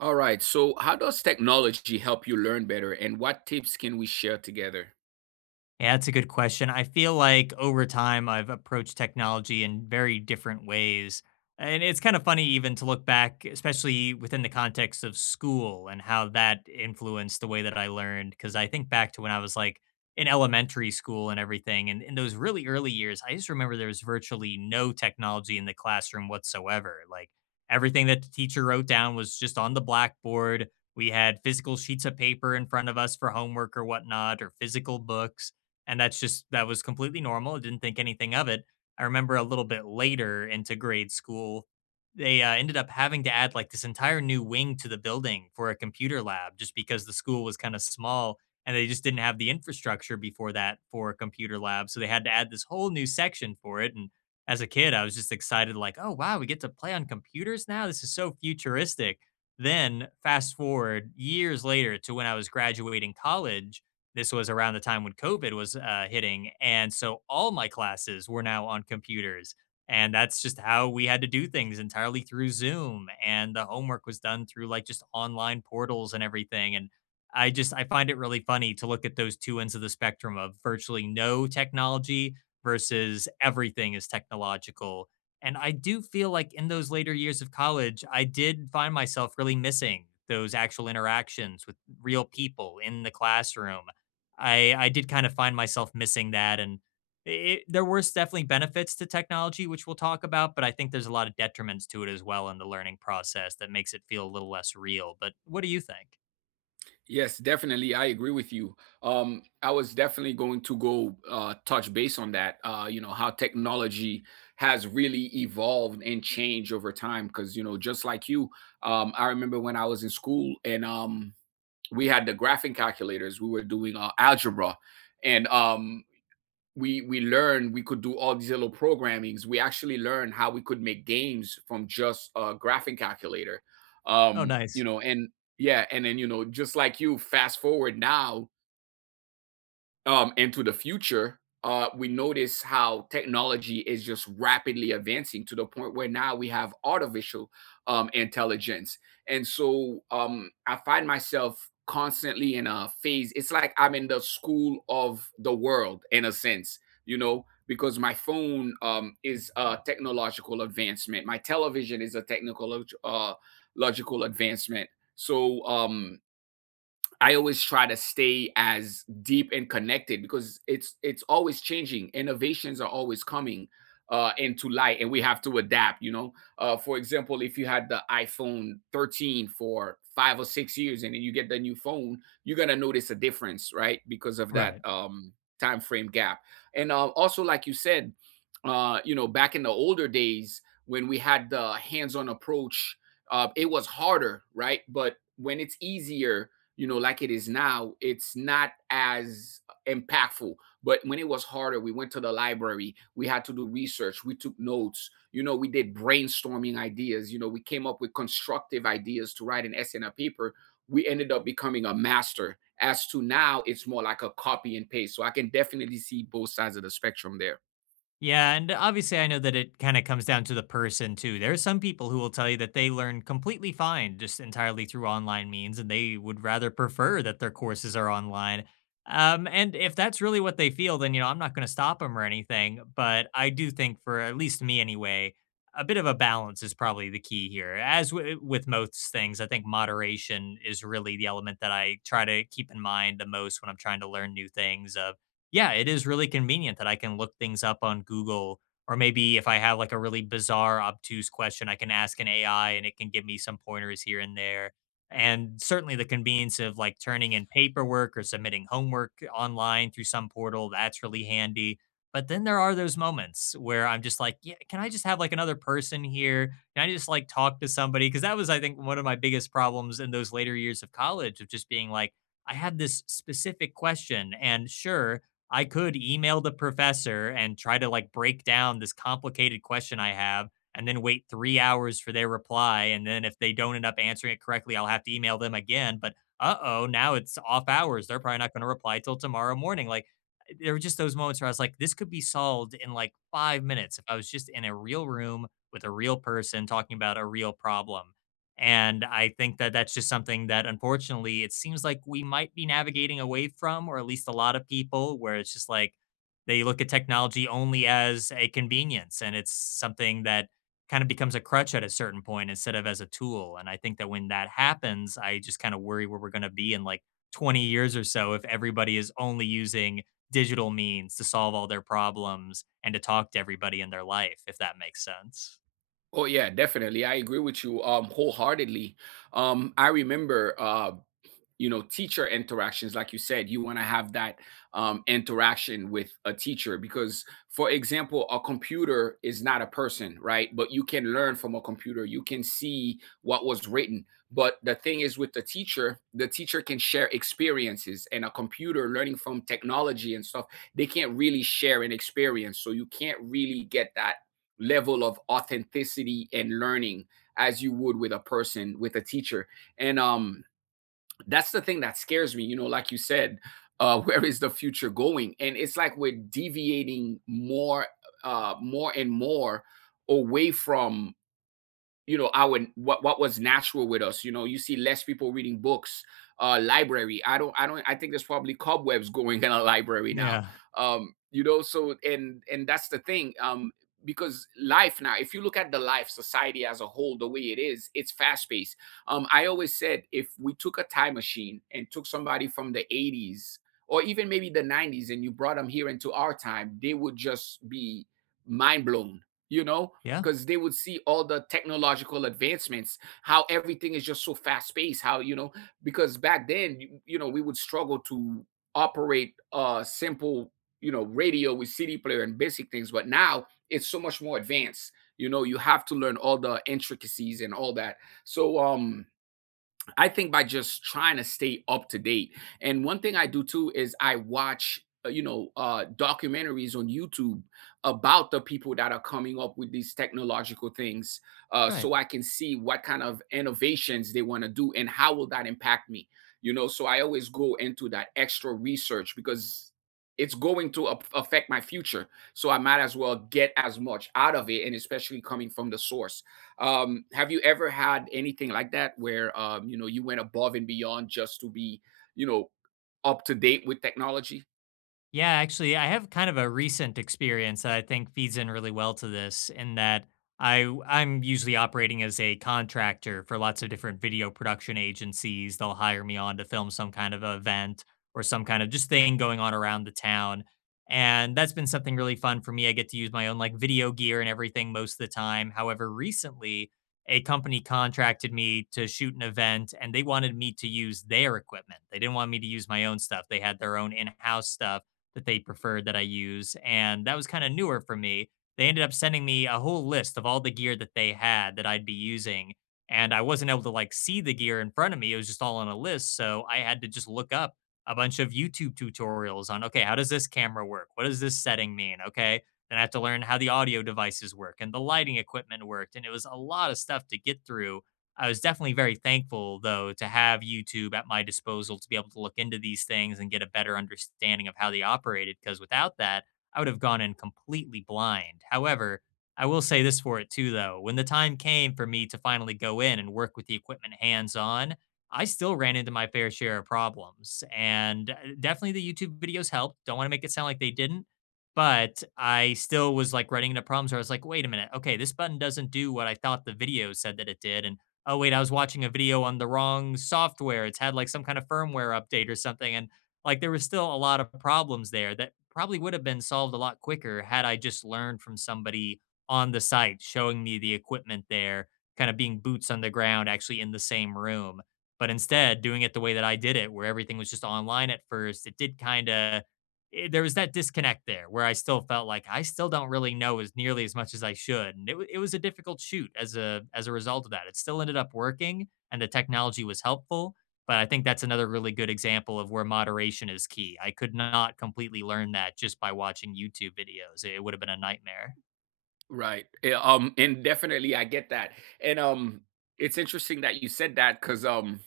All right. So, how does technology help you learn better, and what tips can we share together? Yeah, that's a good question. I feel like over time I've approached technology in very different ways. And it's kind of funny even to look back, especially within the context of school and how that influenced the way that I learned. Because I think back to when I was like in elementary school and everything. And in those really early years, I just remember there was virtually no technology in the classroom whatsoever. Like everything that the teacher wrote down was just on the blackboard. We had physical sheets of paper in front of us for homework or whatnot, or physical books and that was completely normal. I didn't think anything of it. I remember a little bit later into grade school, they ended up having to add like this entire new wing to the building for a computer lab just because the school was kind of small and they just didn't have the infrastructure before that for a computer lab. So they had to add this whole new section for it. And as a kid, I was just excited, like, oh, wow, we get to play on computers now. This is so futuristic. Then fast forward years later to when I was graduating college, this was around the time when COVID was hitting, and so all my classes were now on computers, and that's just how we had to do things entirely through Zoom, and the homework was done through like just online portals and everything, and I find it really funny to look at those two ends of the spectrum of virtually no technology versus everything is technological. And I do feel like in those later years of college, I did find myself really missing those actual interactions with real people in the classroom. I did kind of find myself missing that, and there were definitely benefits to technology, which we'll talk about, but I think there's a lot of detriments to it as well in the learning process that makes it feel a little less real. But what do you think? Yes, definitely. I agree with you. I was definitely going to go touch base on that. You know how technology has really evolved and changed over time. Because you know, just like you, I remember when I was in school, and we had the graphing calculators. We were doing algebra, and we learned we could do all these little programmings. We actually learned how we could make games from just a graphing calculator. Oh, You nice. know, and yeah, and then you know, just like you, fast forward now, into the future, we notice how technology is just rapidly advancing to the point where now we have artificial intelligence. And so I find myself constantly in a phase. It's like I'm in the school of the world, in a sense, you know, because my phone is a technological advancement, my television is a technical logical advancement. So, I always try to stay as deep and connected because it's always changing. Innovations are always coming into light, and we have to adapt. You know, for example, if you had the iPhone 13 for 5 or 6 years, and then you get the new phone, you're gonna notice a difference, right? Because of that Right. Time frame gap, and also, like you said, you know, back in the older days when we had the hands-on approach, it was harder, right? But when it's easier you know, like it is now, it's not as impactful. But when it was harder, we went to the library, we had to do research, we took notes, you know, we did brainstorming ideas, you know, we came up with constructive ideas to write an essay in a paper. We ended up becoming a master. As to now, it's more like a copy and paste. So I can definitely see both sides of the spectrum there. Yeah, and obviously, I know that it kind of comes down to the person too. There are some people who will tell you that they learn completely fine just entirely through online means, and they would rather prefer that their courses are online. And if that's really what they feel, then you know I'm not going to stop them or anything. But I do think, for at least me anyway, a bit of a balance is probably the key here. As with most things, I think moderation is really the element that I try to keep in mind the most when I'm trying to learn new things. Of yeah, it is really convenient that I can look things up on Google, or maybe if I have like a really bizarre, obtuse question, I can ask an AI and it can give me some pointers here and there. And certainly the convenience of like turning in paperwork or submitting homework online through some portal, that's really handy. But then there are those moments where I'm just like, yeah, can I just have like another person here? Can I just like talk to somebody? Because that was, I think, one of my biggest problems in those later years of college of just being like, I have this specific question. And sure, I could email the professor and try to like break down this complicated question I have and then wait 3 hours for their reply. And then if they don't end up answering it correctly, I'll have to email them again. But oh, now it's off hours. They're probably not going to reply till tomorrow morning. Like eh, there were just those moments where I was like, this could be solved in like 5 minutes if I was just in a real room with a real person talking about a real problem. And I think that that's just something that, unfortunately, it seems like we might be navigating away from, or at least a lot of people, where it's just like they look at technology only as a convenience and it's something that kind of becomes a crutch at a certain point instead of as a tool. And I think that when that happens, I just kind of worry where we're going to be in like 20 years or so if everybody is only using digital means to solve all their problems and to talk to everybody in their life, if that makes sense. Oh yeah, definitely. I agree with you wholeheartedly. I remember you know teacher interactions like you said you want to have that interaction with a teacher, because for example a computer is not a person, right? But you can learn from a computer, you can see what was written. But the thing is with the teacher, the teacher can share experiences, and a computer learning from technology and stuff, they can't really share an experience, so you can't really get that level of authenticity and learning as you would with a person, with a teacher. And that's the thing that scares me, you know, like you said, where is the future going? And it's like we're deviating more more and more away from, you know, our what was natural with us. You know, you see less people reading books. Library, I don't I don't I think there's probably cobwebs going in a library now. Yeah. You know, so and that's the thing. Because life now, if you look at the life society as a whole, the way it is, it's fast paced. I always said, if we took a time machine and took somebody from the 80s or even maybe the 90s and you brought them here into our time, they would just be mind blown, you know, Yeah. because they would see all the technological advancements, how everything is just so fast paced. How, you know, because back then you know, we would struggle to operate simple, you know, radio with cd player and basic things, but now it's so much more advanced. You know, you have to learn all the intricacies and all that. So I think by just trying to stay up to date. And one thing I do too is I watch, you know, documentaries on YouTube about the people that are coming up with these technological things, Right. so I can see what kind of innovations they want to do and how will that impact me. You know, so I always go into that extra research because it's going to affect my future. So I might as well get as much out of it, and especially coming from the source. Have you ever had anything like that where you know, you went above and beyond just to be, you know, up to date with technology? Yeah, actually, I have kind of a recent experience that I think feeds in really well to this, in that I'm usually operating as a contractor for lots of different video production agencies. They'll hire me on to film some kind of event or some kind of just thing going on around the town. And that's been something really fun for me. I get to use my own like video gear and everything most of the time. However, recently a company contracted me to shoot an event and they wanted me to use their equipment. They didn't want me to use my own stuff. They had their own in-house stuff that they preferred that I use. And that was kind of newer for me. They ended up sending me a whole list of all the gear that they had that I'd be using. And I wasn't able to like see the gear in front of me. It was just all on a list. So I had to just look up a bunch of YouTube tutorials on, okay, how does this camera work? What does this setting mean? Okay. Then I have to learn how the audio devices work and the lighting equipment worked. And it was a lot of stuff to get through. I was definitely very thankful, though, to have YouTube at my disposal to be able to look into these things and get a better understanding of how they operated, because without that, I would have gone in completely blind. However, I will say this for it too, though. When the time came for me to finally go in and work with the equipment hands on, I still ran into my fair share of problems. And definitely the YouTube videos helped. Don't want to make it sound like they didn't. But I still was like running into problems where I was like, wait a minute. Okay, this button doesn't do what I thought the video said that it did. And oh wait, I was watching a video on the wrong software. It's had like some kind of firmware update or something. And like there was still a lot of problems there that probably would have been solved a lot quicker had I just learned from somebody on the site showing me the equipment there, kind of being boots on the ground, actually in the same room. But instead, doing it the way that I did it, where everything was just online at first, it did kind of there was that disconnect there where I still felt like I still don't really know as nearly as much as I should, and it was a difficult shoot as a result of that. It still ended up working, and the technology was helpful, but I think that's another really good example of where moderation is key. I could not completely learn that just by watching YouTube videos. It would have been a nightmare. Right. Yeah. And definitely I get that. And it's interesting that you said that, because um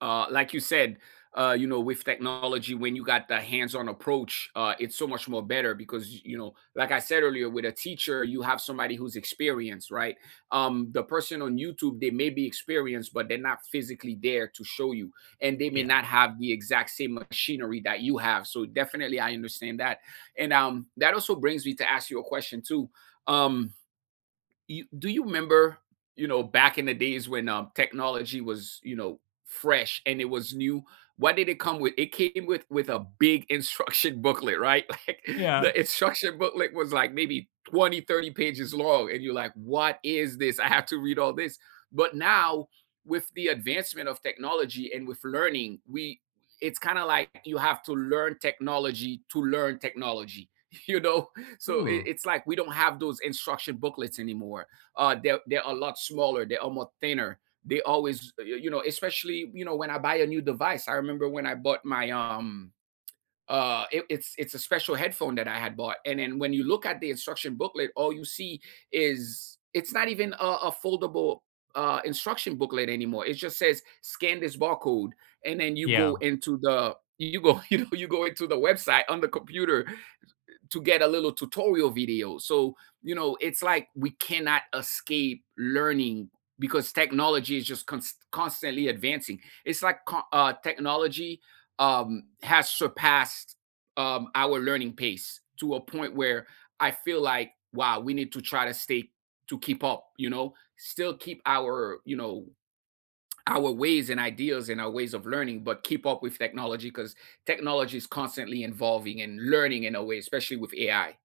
uh, like you said, you know, with technology, when you got the hands-on approach, it's so much more better because you know, like I said earlier, with a teacher, you have somebody who's experienced, right? The person on YouTube, they may be experienced, but they're not physically there to show you, and they may Yeah. not have the exact same machinery that you have. So definitely, I understand that, and that also brings me to ask you a question too. Um, do you remember, you know, back in the days when technology was, you know, fresh and it was new, what did it come with? It came with a big instruction booklet, right? Like Yeah. the instruction booklet was like maybe 20, 30 pages long and you're like, what is this? I have to read all this. But now, with the advancement of technology and with learning, we, it's kind of like you have to learn technology to learn technology. You know, so Ooh. it's like we don't have those instruction booklets anymore. They're a lot smaller. They're almost thinner. They always, you know, especially you know when I buy a new device. I remember when I bought my it's a special headphone that I had bought, and then when you look at the instruction booklet, all you see is, it's not even a foldable instruction booklet anymore. It just says scan this barcode, and then you Yeah. go into the, you go you know, you go into the website on the computer to get a little tutorial video. So, you know, it's like we cannot escape learning because technology is just constantly advancing. It's like technology has surpassed our learning pace to a point where I feel like, wow, we need to try to stay to keep up, you know, still keep our, you know, our ways and ideas and our ways of learning, but keep up with technology because technology is constantly evolving and learning in a way, especially with AI.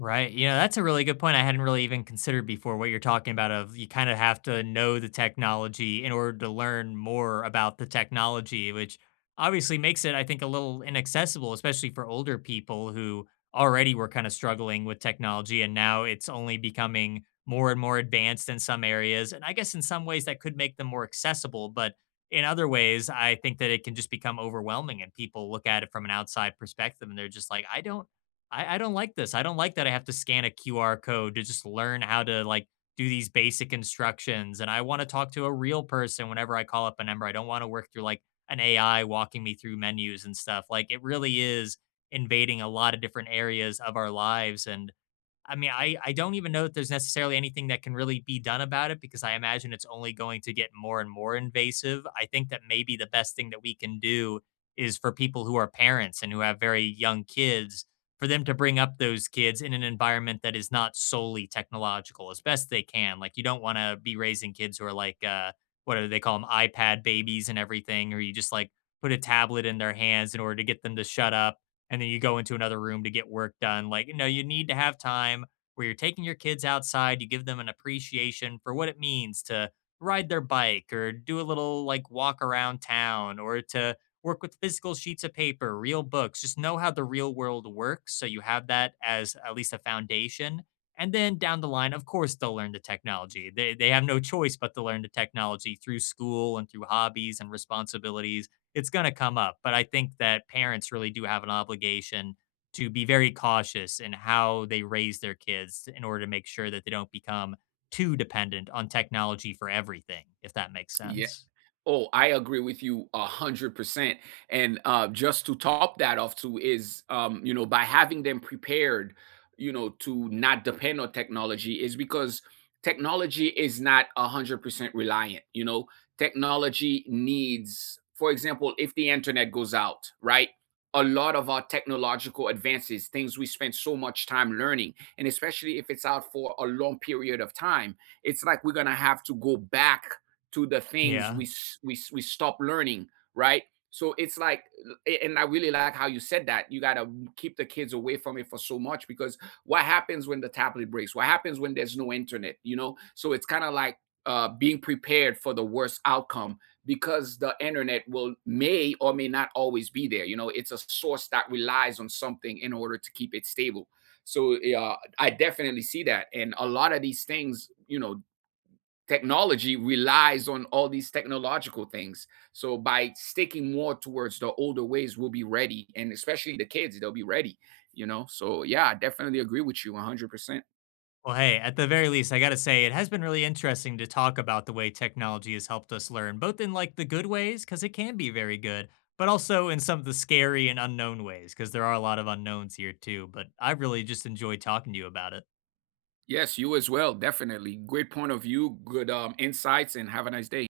Right. You know, that's a really good point I hadn't really even considered before what you're talking about of you kind of have to know the technology in order to learn more about the technology, which obviously makes it, I think, a little inaccessible, especially for older people who already were kind of struggling with technology and now it's only becoming more and more advanced in some areas. And I guess in some ways that could make them more accessible, but in other ways, I think that it can just become overwhelming and people look at it from an outside perspective and they're just like, I don't like this. I don't like that I have to scan a QR code to just learn how to like do these basic instructions. And I want to talk to a real person whenever I call up a number. I don't want to work through like an AI walking me through menus and stuff. Like it really is invading a lot of different areas of our lives. And I mean, I don't even know that there's necessarily anything that can really be done about it because I imagine it's only going to get more and more invasive. I think that maybe the best thing that we can do is for people who are parents and who have very young kids, for them to bring up those kids in an environment that is not solely technological as best they can. Like you don't want to be raising kids who are like what do they call them, iPad babies and everything, or you just like put a tablet in their hands in order to get them to shut up and then you go into another room to get work done. Like, no, you need to have time where you're taking your kids outside, you give them an appreciation for what it means to ride their bike or do a little like walk around town or to work with physical sheets of paper, real books. Just know how the real world works so you have that as at least a foundation. And then down the line, of course, they'll learn the technology. They have no choice but to learn the technology through school and through hobbies and responsibilities, it's going to come up. But I think that parents really do have an obligation to be very cautious in how they raise their kids in order to make sure that they don't become too dependent on technology for everything, if that makes Yeah. sense. Oh, I agree with you 100%. And just to top that off too is, you know, by having them prepared, you know, to not depend on technology, is because technology is not 100% reliant. You know, technology needs, for example, if the internet goes out, right? A lot of our technological advances, things we spend so much time learning, and especially if it's out for a long period of time, it's like we're going to have to go back to the things Yeah. we stop learning, right? So it's like, eh, and I really like how you said that. You gotta keep the kids away from it for so much, because what happens when the tablet breaks? What happens when there's no internet? You know, so it's kind of like being prepared for the worst outcome, because the internet will may or may not always be there. You know, it's a source that relies on something in order to keep it stable. So I definitely see that, and a lot of these things, you know, technology relies on all these technological things. So by sticking more towards the older ways, we'll be ready, and especially the kids, they'll be ready. You know, so yeah, I definitely agree with you 100%. Well, hey, at the very least, I got to say, it has been really interesting to talk about the way technology has helped us learn, both in like the good ways, because it can be very good, but also in some of the scary and unknown ways, because there are a lot of unknowns here too. But I really just enjoyed talking to you about it. Yes, you as well. Definitely. Great point of view, good insights, and have a nice day.